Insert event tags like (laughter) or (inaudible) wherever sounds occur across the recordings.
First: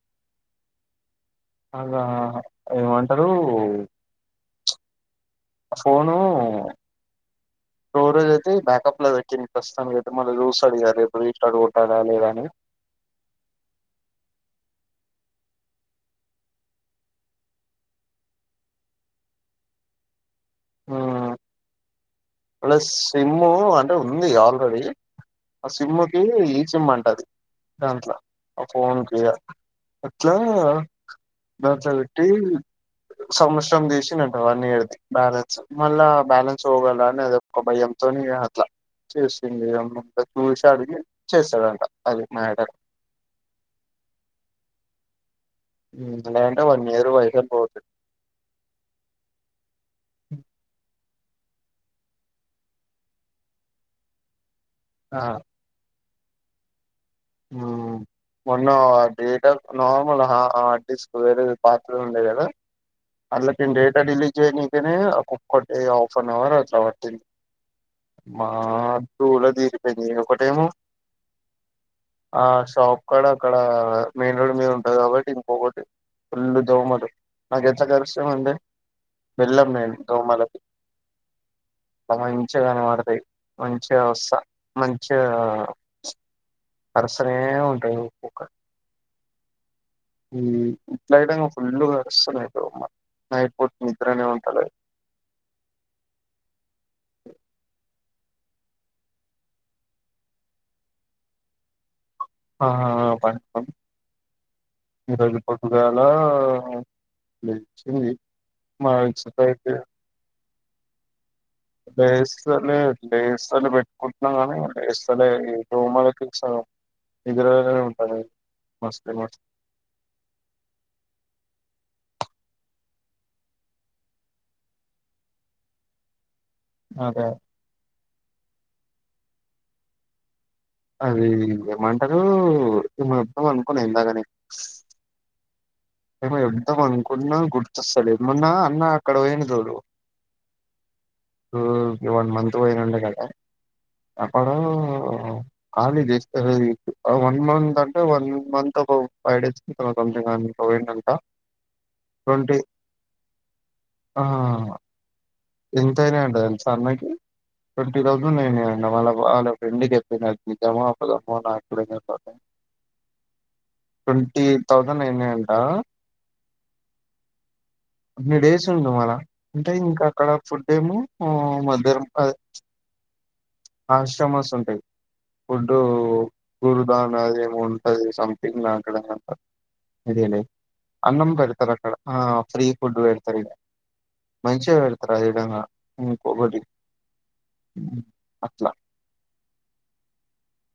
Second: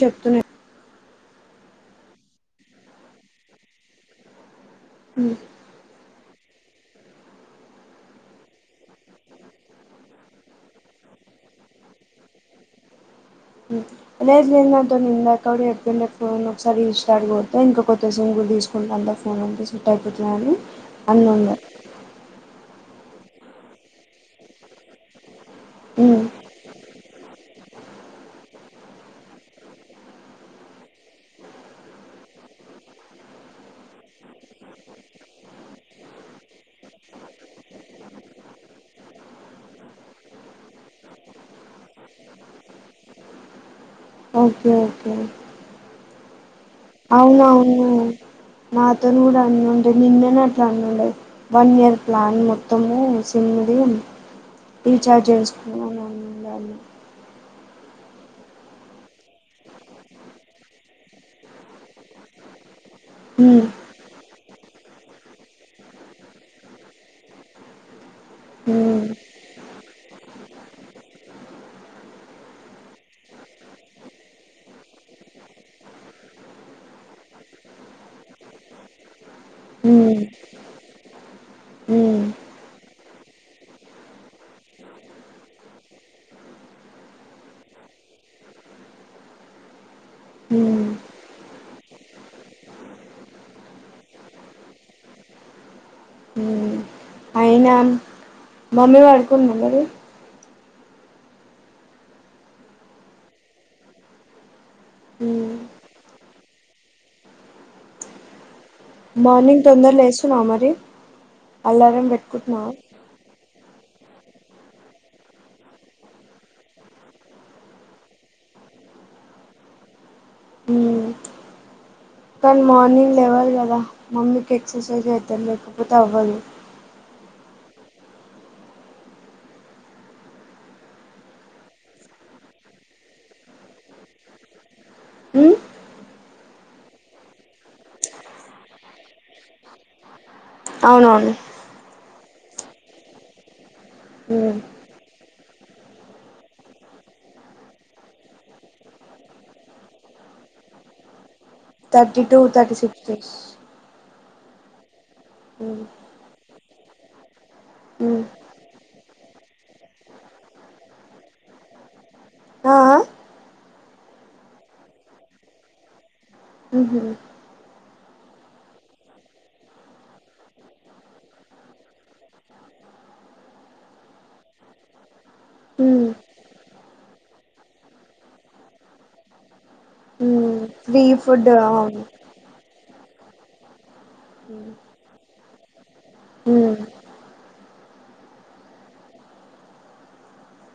చెప్తునె అలా ఏమంటారు చ్ ఫోను స్టోరేజ్ అయితే బ్యాకప్ ప్రస్తుా అతే మ ూ అడిగారు ఇప్పుడు హీట్ అ (unintelligible) అతను నిందాక కూడా ఎప్పుండ ఫోన్ ఒకసారి రీస్టార్ కోడితే ఇంక కొత్త సిమ్ కూడా తీసుకుంటే అంతా ఫోన్ అంత సెట్ అయిపోతది. నాది అన్ని మ్మ్ ఉండే ప్లస్ సిమ్ము అంటే ఉంది ఆల్రెడీ ఆ సిమ్ముకి ఈ సిమ్ అంట అది దాంట్ల ఆ ఫోన్ కి ఇగ అట్లా దాంట్లో పెట్టి సంవత్సరం తీసిన్డంట వన్ ఇయర్ది బ్యాలెన్స్ మళ్ళా బ్యాలెన్స్ పోగల అని అది ఒక భయంతోని అట్లా చేసింది ఏ చూసి అడిగి చేశాడంట అది మా ఏడ ఓకే ఓకే హ్మ్ మా డాడికి అవును అవును నాతోను కూడా అన్ని ఉండే మిన్నన అట్టన్నా వన్ ఇయర్ ప్లాన్ మొత్తము సేమ్మిది ఆ రీచార్జ్ చేసుకు అని అన్నా ఉండాలి హ్మ్ మొన్న data normal hour hard disk వేరేది పాతది ఉండే కదా అల్ల హ్మ్ దీని డేటడిలిట్ జనీకనే ఒక్కొక్కటి హాఫ్ అన్ అవర్ అట్లా పట్టింది మా హ్మ్ దూల తీరిపోయింది ఒకటేమో ఆ షాప్ కాడా అక్కడ మెయిన్ రోడ్ మీద ఉంటంది కాబట్టి ఇంకోకటి ఫుల్ దోమలు నాకు ఎట్ల కురుస్తాయి ముందే బెల్లం నేను హ్మ్ దోమలకు అ హ్మ్ మంచి గా కనబడతాయి మంచిగ వస్తా మంచిగా కరుస్తానే ఉంటాయి ఒక్కొక్కటి హ్మ్ ఇట్లా అయితే కర్సన్యిమ్మా నైట్ పోట్ నిదరనే ఉంటాల అయిన మమ్మీ వడుకుందా మరి ఆ పడుకుంది ఈరోజు హ్మ్. పొద్దుగాల లేచింది మా మార్నింగ్ ఎక్సర్సైజ్ తొందర లేస్తున్నావా మరి అలారం పెట్టుకుంటున్నా లేస్తానే లేస్తానే పెట్టుకుంటా కుంటున్నాం నీ ఇస్తడ ఈ రూములకి ఇదురు ఉంటాంది మస్ మ మ్మ్ కానీ మార్నింగ్ లేవ్వాలి కదా మమ్మీకి ఎక్సర్సైజ్ అయితది లేకపోతే అవ్వదు. అదే అది ఏమంటారు ఏమో చెప్దాం అనుకున్నా ఇందాక నీకు మ్మ్ ఏమో చెప్దాం అనుకున్నా గుర్తొస్తలేదు. మోన్నా అన్న అక్కడ పోయిండు చూడు అవునవును. ఇ వన్ మంత్ పోయినండి కదా అక్కడ మ్మ్ ఖాళీ చేస్తారు వన్ మంత్ అంటే వన్ మంత్ ఒక ఫైవ్ డేస్ కి తర్వాత పోయిండంట thirty to twenty thirty six days. ఆ మ్మ్ ఎంతయినయి అంట తెలుస అన్నకి మ్మ్ ట్వంటీథౌసండ్ అయినయి అంట వాళ్ళ వాళ్ళ ఫ్రెండ్ చెప్పిండంట అది నిజమో అబద్దమో నాకు కూడా తెల్వద ఆ ఆ అయినయి అంట ఉహు అన్ని డేస్ ఉన్నం ఆడా అంటే ఇంకా అక్కడ ఫుడ్ ఏమో మధ్యానం అదే ఆశ్రమాస్ ఉంటయి. ఫుడ్డు మ్మ్ గురుదానాది ఏమో ఉంటది సంథింగ్ నాక్కడ ఐడియా లేదు. మ్మ్ ఫ్రీ అన్నం ఫుడ్ పెడతరు అక్కడ అవును ఆ ఫ్రీ. ఫుడ్డు వేడుతర్ ఇడా మంచిగా పె రయ్డంగా అవును కబడ్డీ మ్మ్ అట్లా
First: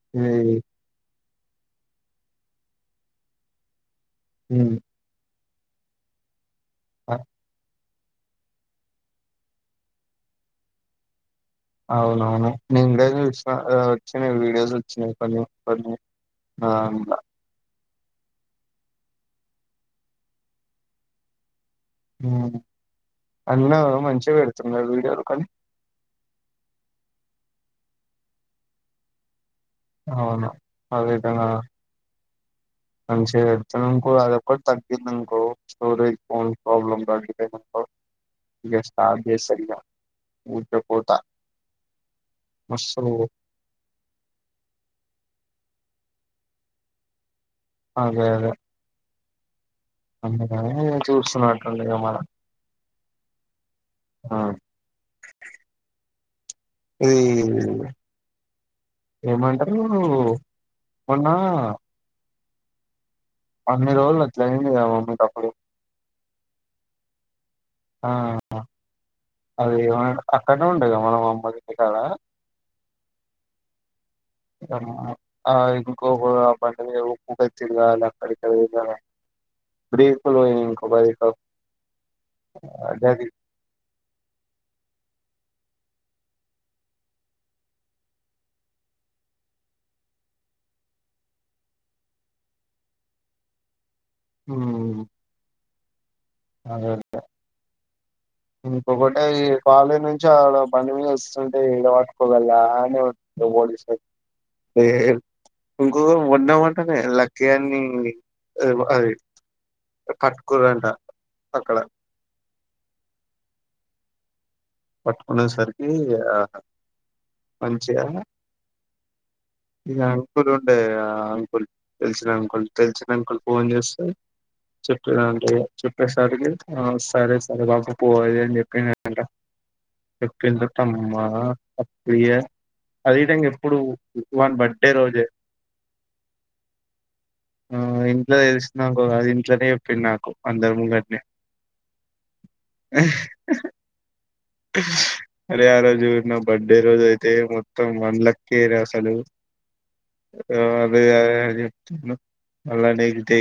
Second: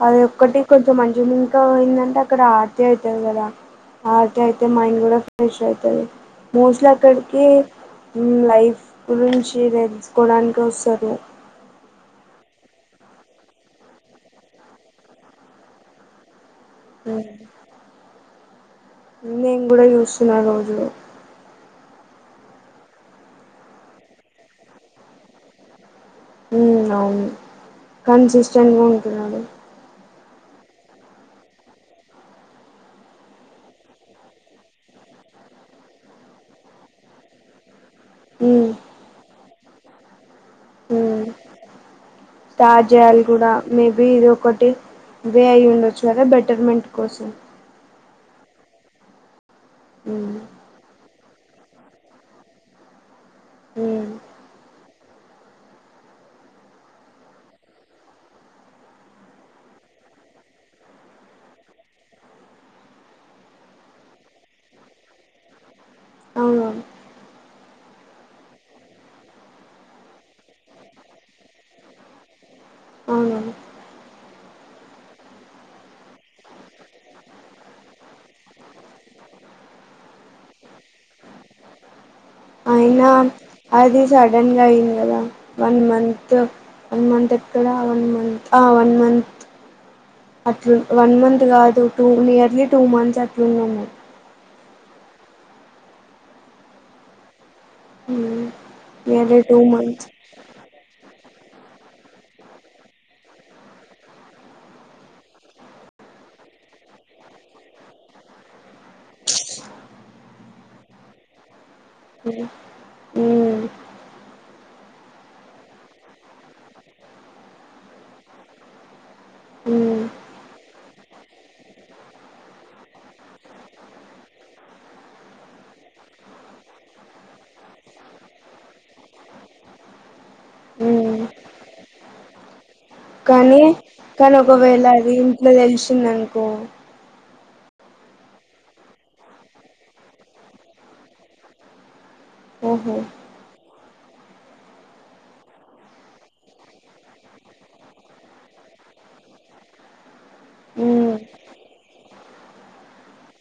అది ఇది, ఒక్కటి కొంచెం మంచిగ (inaudible) ఇంకా ఏందంటే అక్కడ ఆర్తీ అయితది కదా, ఆర్తీ అయితే ఉమ్, మైండ్ కూడ ఫ్రెష్ అయితది. మోస్ట్లీ అ- అక్కడికి హ్మ్ లైఫ్ గురించి తెలుసుకోడానికి వొస్తరు. అవునవును నేను కూడ చూసిన వచ్చినయి వీడియోస్ వచ్చినయి కొన్ని కొన్ని నాదాంట్ల మ్మ్ నేను కూడా చూస్తున్న రోజులో హ్మ్ అన్న మంచిగా పెడుతున్నడు వీడియోలు కానీ ఉ అవును కన్సిస్టెంట్గా ఉంటునడు. అవును అదే విధంగా మంచిగ చెప్తననుకో అ దొక్కటి తగ్గింది అనుకో స్టోరేజ్ ఫోన్ ప్రాబ్లమ్ తగ్గిపోయిందనుకో ఇగ స్టార్ట్ చేస్తడు ఇగ హ్మ్ స్టార్ట్ మస్తు చేయాలి కూడా మేబి ఇది ఒకటి ఇవే అయి ఉండొచ్చు కదా బెటర్మెంట్ కోసం. అదే అదే ఉమ్ అందుకనే చూస్తున్నట్టుండగా మళ్ళ ఉమ్ ఆ ఇది ఏమంటారు మొన్నా అన్ని రోజులు అట్ల అయిందిగా మమ్మీ కప్పుడు అవునవును ఆ అది ఏ అక్కడనే ఉండే కదా మనం అమ్మోల్ల ఇంటికాడ అవునవును ఆ ఇంకోక బండి మీద ఊపుకుంట అచ్చింర్రు కదా ఆల్లు అక్కడిక్కడ బ్రేకులు పోయినయి అనుకో (unintelligible) నా అది సడన్ గా అయింది కదా వన్ మంత్ వన్ మంత్ ఎక్కడా వన్ మంత్ ఆ వన్ మంత్ అట్లా వన్ మంత్ కాదు టూ నియర్లీ టూ మంత్స్ అట్లున్నం మేం. అవును అదే (unintelligible) ఇంకొకటటి నియర్లీ ఈ టూ కాలీని మంత్స్ నుంచి ఆడ బండిమీద వస్త తే ఈడ పట్టుకోలె ఆడనే పట్టుకున్నారు ఆడ (inaudible) (inaudible) (inaudible) ఇంకొకటి మొన్న మొన్ననే లక్కీ గాన్ని అది పట్టుకుంరంటా. అక్కడ హ పట్టుకునే సరికి మంచిగా ఈ ఉమ్ అంకుల్ ఉండే ఆ అంకుల్ తెలిసిన అంకుల్ తెలిసిన అంకుల్ ఫోన్ చేస్తే చెప్పంట చెప్పేసరికి సరే సరే బాబు పోది అని చెప్పినంట ఎప్పు తట ఉమ్ అమ్మా అప్ప (inaudible) కానీ కానీ ఒకవేళ బర్త్డే అది రోజే ఇంట్లో తెలిసిందనుకో ఆ ఇంట్లో తెసిన అది ఇంట్లోనే చెప్పింది నాకు అందరు ముంగత్నే ఓహో ఆ అరే ఆ రోజు నా బర్త్డే రోజు అయితే మొత్తం వంలకిర అసలు అ ఉమ్ అని చెప్తున మళ్ళ న తె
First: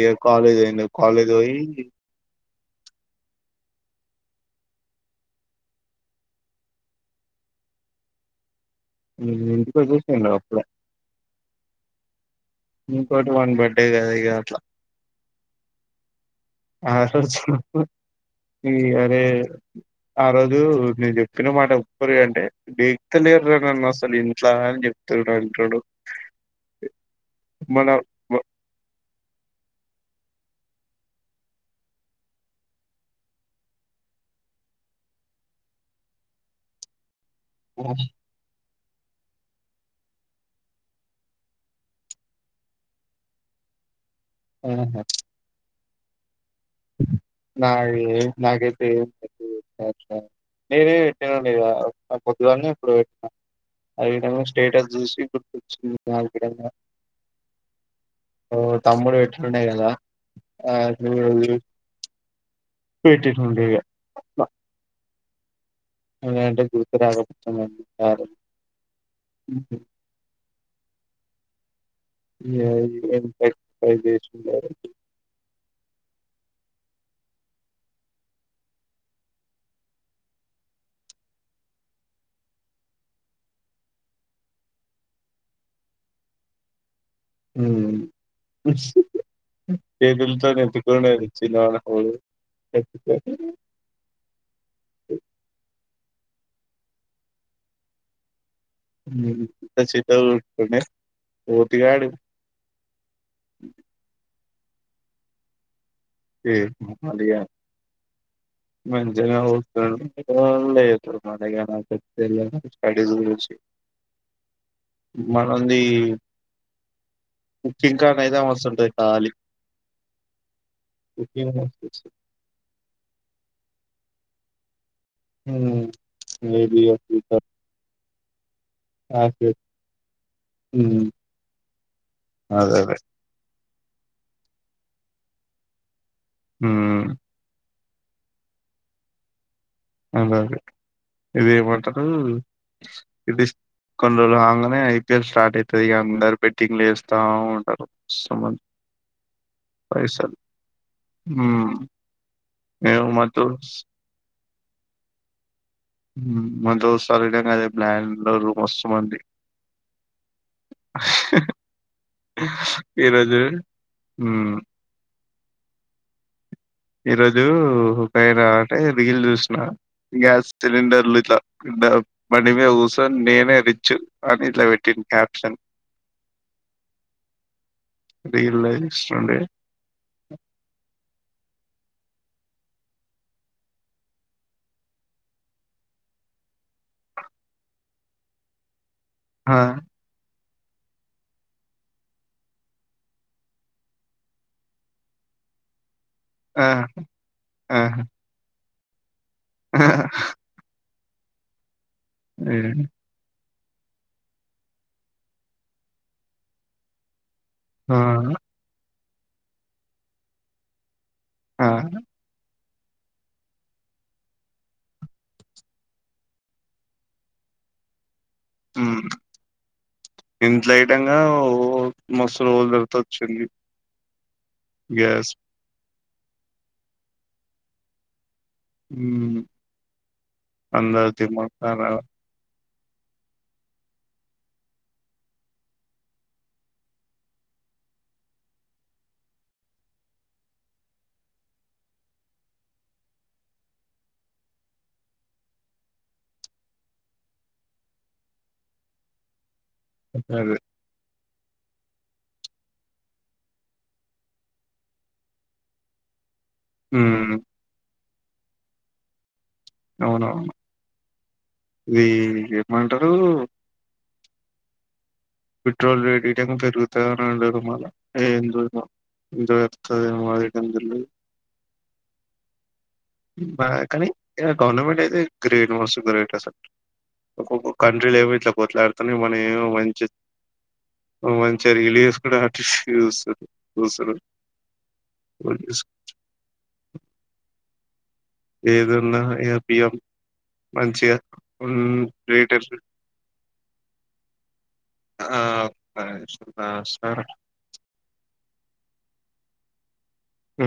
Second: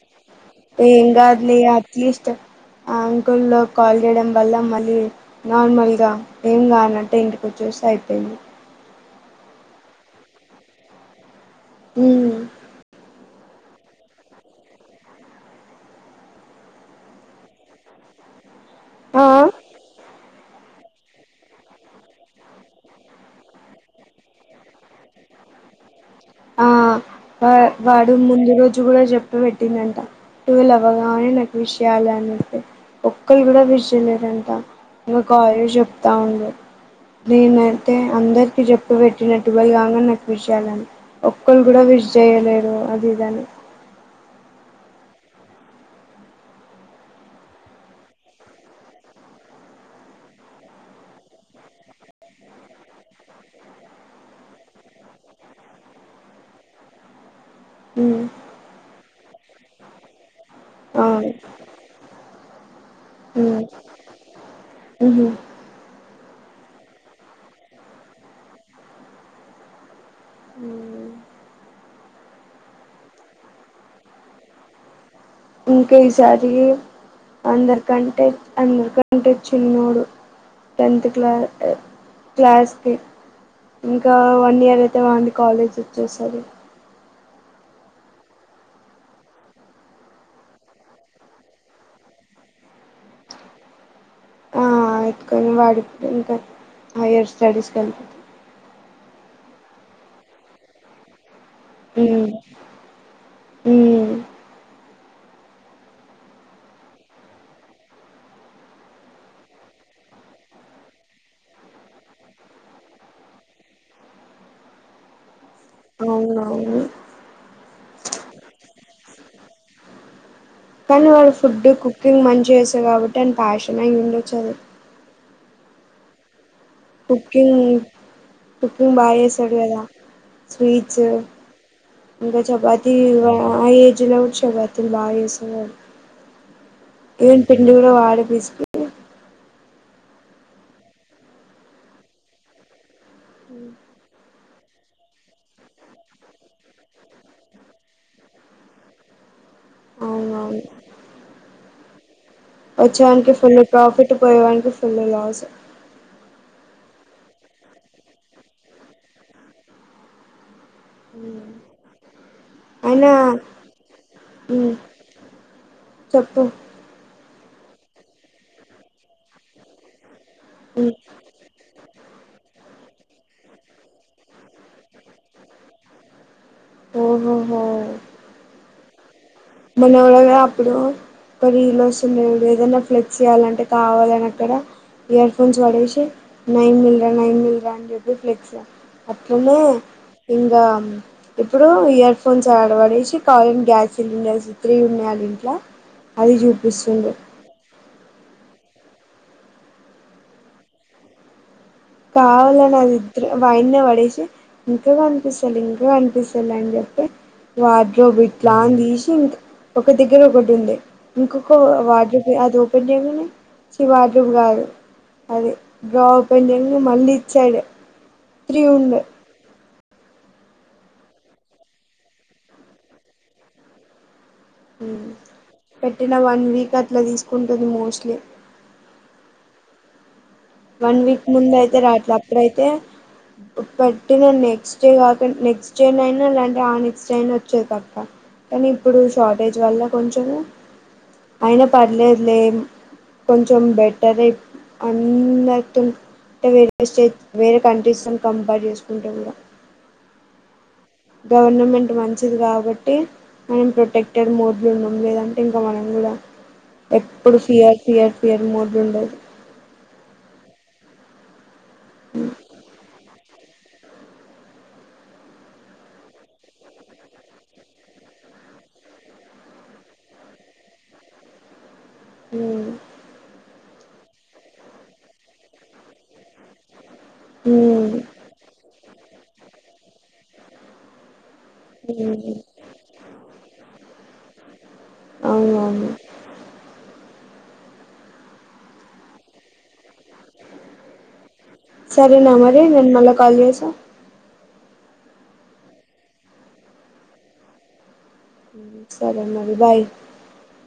ఏం కాదులే అట్లెస్ట్ ఆ అంకుల్లో కాల్ చేయడం వల్ల మళ్ళీ నార్మల్గా ఏం కానట్టే ఇంటికి వచ్చూస్తే అయిపోయింది ఇంటికి వచ్చేసిండు కదా అప్పుడ హ ఇంకోటి వన్ బర్త్డే కద ఇగా అట్లా ఆ అే ఆ ఆ ఆ రోజు నేను చెప్ చెప్పిన మాట ఒప్పురి అంటే డెక్తలేరు అసలు ఇంట్లా అని చెప్తుడు అంటాడు ఆ వాడు ముందు రోజు కూడా చెప్ టు పెట్టిందంట టువల్ అవ్వగానే నాకు విష్ చేయ్యాలి అని చెప్పి ఒక్కరు కూడా విష్ చేయలేదంట ఇంకా కావ్య చెప్తా ఉండ నేనైతే అందరికి చెప్పు పెట్టినట్టుగా కాగా నాకు విషయాలని ఒక్కళ్ళ కూడా వి చేయలేరు అది దాన్ని ఆహా నా నాకైతే ఏ నేరే పెట్టినా లేద పొద్దుగాన్ననే ఇప్పుడు పెట్టినా అ స్టేటస్ చూసి గుర్తొచ్చ నా మ్మ్ ఓ తామ్ముడు పెట్టీ ఉండే కదా ఆ అవును పెటిట్ండగా బ అ అంట గురుతురాకపోతుంది హ ఇక్ ఫేశ ఇంకా ఈసారి అందరికంటే అందరికంటే చిన్నోడు టెన్త్ క్లా క్లాస్కి ఇంకా వన్ ఇయర్ అయితే వాని కాలేజ్ వచ్చేస్తాది (inaudible) ఆ ఎత్తుకొని వాడి ఇంకా హైయర్ స్టడీస్కి వెళ్ళపోతుాం ట్న్నా (inaudible) పోటుగాడు ఉమ్ ఉమ్ (unintelligible) (inaudible) మనదీ అవునవును చింకా కైదా వస్తుంటాయ్ కాలి కానీ వాళ్ళ ఫుడ్ కుకింగ్ మంచి చేస్తారు కాబట్టి అని ప్యాషన్ ఇ చదు ఉమ్ ఏది (inaudible) కుక్కంగ్ బాగా చేస్తాడు కదా స్వీట్స్ హ్మ్ ఇంకా అదే చపాతీ ఆ ఏజ్ లో చపా తి లాగేసున్నరు ఏం పిండి ఆడపిసిపి అలాగె ఇదేమంటరూ ఇది కొన్ని రోజులు హంగానే ఐపిఎల్ స్టార్ట్ అవుతుంది ఇక అందరు బెట్టింగ్లు యేస్తా ఉంటారు మంది అవునవును మేము మా వచ్చేవానికి ఫుల్ దోస్ ప్రాఫిట్ పోయేవా అప్పుల్లిగాల్సో మందు సరైనంగాద ప్లానింగున్నారు (inaudible) మస్తుమంది ఉమ్ అయినా ఈరోజు హ్మ్ ఉమ్ చెప్పు ఈ రోజు ఉపైరా అంటే రీల్ చూసిన గ్యాస్ సిలిండర్లు ఇట్ల ఇ బండిమీద కూస్ సో నేనే రిచ్ అని ఇట్ల పెట్టిన్ క్యాప్షన్ ఓహోహో రీల్ లో చూస్తుండే మనవడేడు అప్పుడు ఓ రీలో డు ఏదైనా ఫ్లెక్స్ చేయ్యాలంటే కావాలనక్కడ ఇయర్ ఫోన్స్ పడేసి నై మిలరా నై మిల్రా అని చెప్పి ఫ్లెక్స్ అప్పుడు ఆ ఇంక ఇప్పుడు ఇయర్ ఫోన్స్ ఆడ పడేసి కాలన్ గ్యాస్ సిలిండర్స్ ఇత్రిగున్నాడింట్లా అది ఆ చూపిస్తుండు ఆ ఆ పావాల నాదిద్ర్ వైన్నే పడేసి ఇంక కనిపిస్తలే ఇంక కనిపిస్తలే అని చెప్పి ఆ వార్డ్రోబ్ ఇట్లాన్ తీషి ఒక దగ్గర ఒకటి ఉండే ఇంక ఒక ఆ వార్డ్రోబ్ అది (inaudible) చి వాటిది కాదు అది డ్రావ్పెడింగ్ ను మళ్ళీ ఇచ్చాడు త్రి వుండె ఇంట్లయిటంగా ఓ మస్తు రోజలు గుర్తొచ్చింది. ఉ పెట్టిన వన్ వీక్ అట్ల తీసుకుంటది మోస్ట్లీ ఊ వన్ వీక్ ముందయితె రావట్ల అప్పుడైతె పెట్టిన నెక్స్ట్ డె కాక నెక్స్ట్ డె నయినా ల్యాంటె ఆ నెక్స్ట్ డె అయిన వచ్చేది పప కానీ ఇప్పుడు షార్టేజ్ వల్ల కొంచెము అయినా పర్లేదు లే కొంచెం బెటర్ ఎ అన్ మ్ దట్టు వేరె స్టేట్ వేరె కంట్రీస్ని కంపేర్ చేసుకుంటె కూడ అదె గవర్నమెంట్ మంచిది కాబట్టి మనం ప్రొటెక్టెడ్ మోడ్లో ఉన్నాం లేదంటె ఇంక మనం గుడా హ్మ్. ఎప్పుడు ఫియర్ ఫియర్ ఫియర్ మోడ్ ఉండదు. అవునవును ఈ ఏమంట ఉం పెట్రోల్ రేట్ ఈడేమో పెరుగుతదని అన్నారు మళ ఏందో మో ఎంత పెరుగుతదో ఏమో రేట్ అని తెలియలేదు. హ్మ్ బ కాని ఐన గవర్నమెంట్ అయితె గ్రేట్ మస్త్ గ్రేట్ అసల్ ఒక్కొక్క హ్మ్ కంట్రీ ఏమో ఇట్ల కొట్లాడ్ కాని మనెమో మంచి మంచి రిలీస్ కూడ హ్మ్ అటిషూస్తది ఉసరం అవునవును ఏదన్న ఏపీఎం మంచిగ సరేనా మరి నేను మల్ల కాల్ చేస్తా ఆ (unintelligible) ఉం సరె మరి బాయ్ ఉ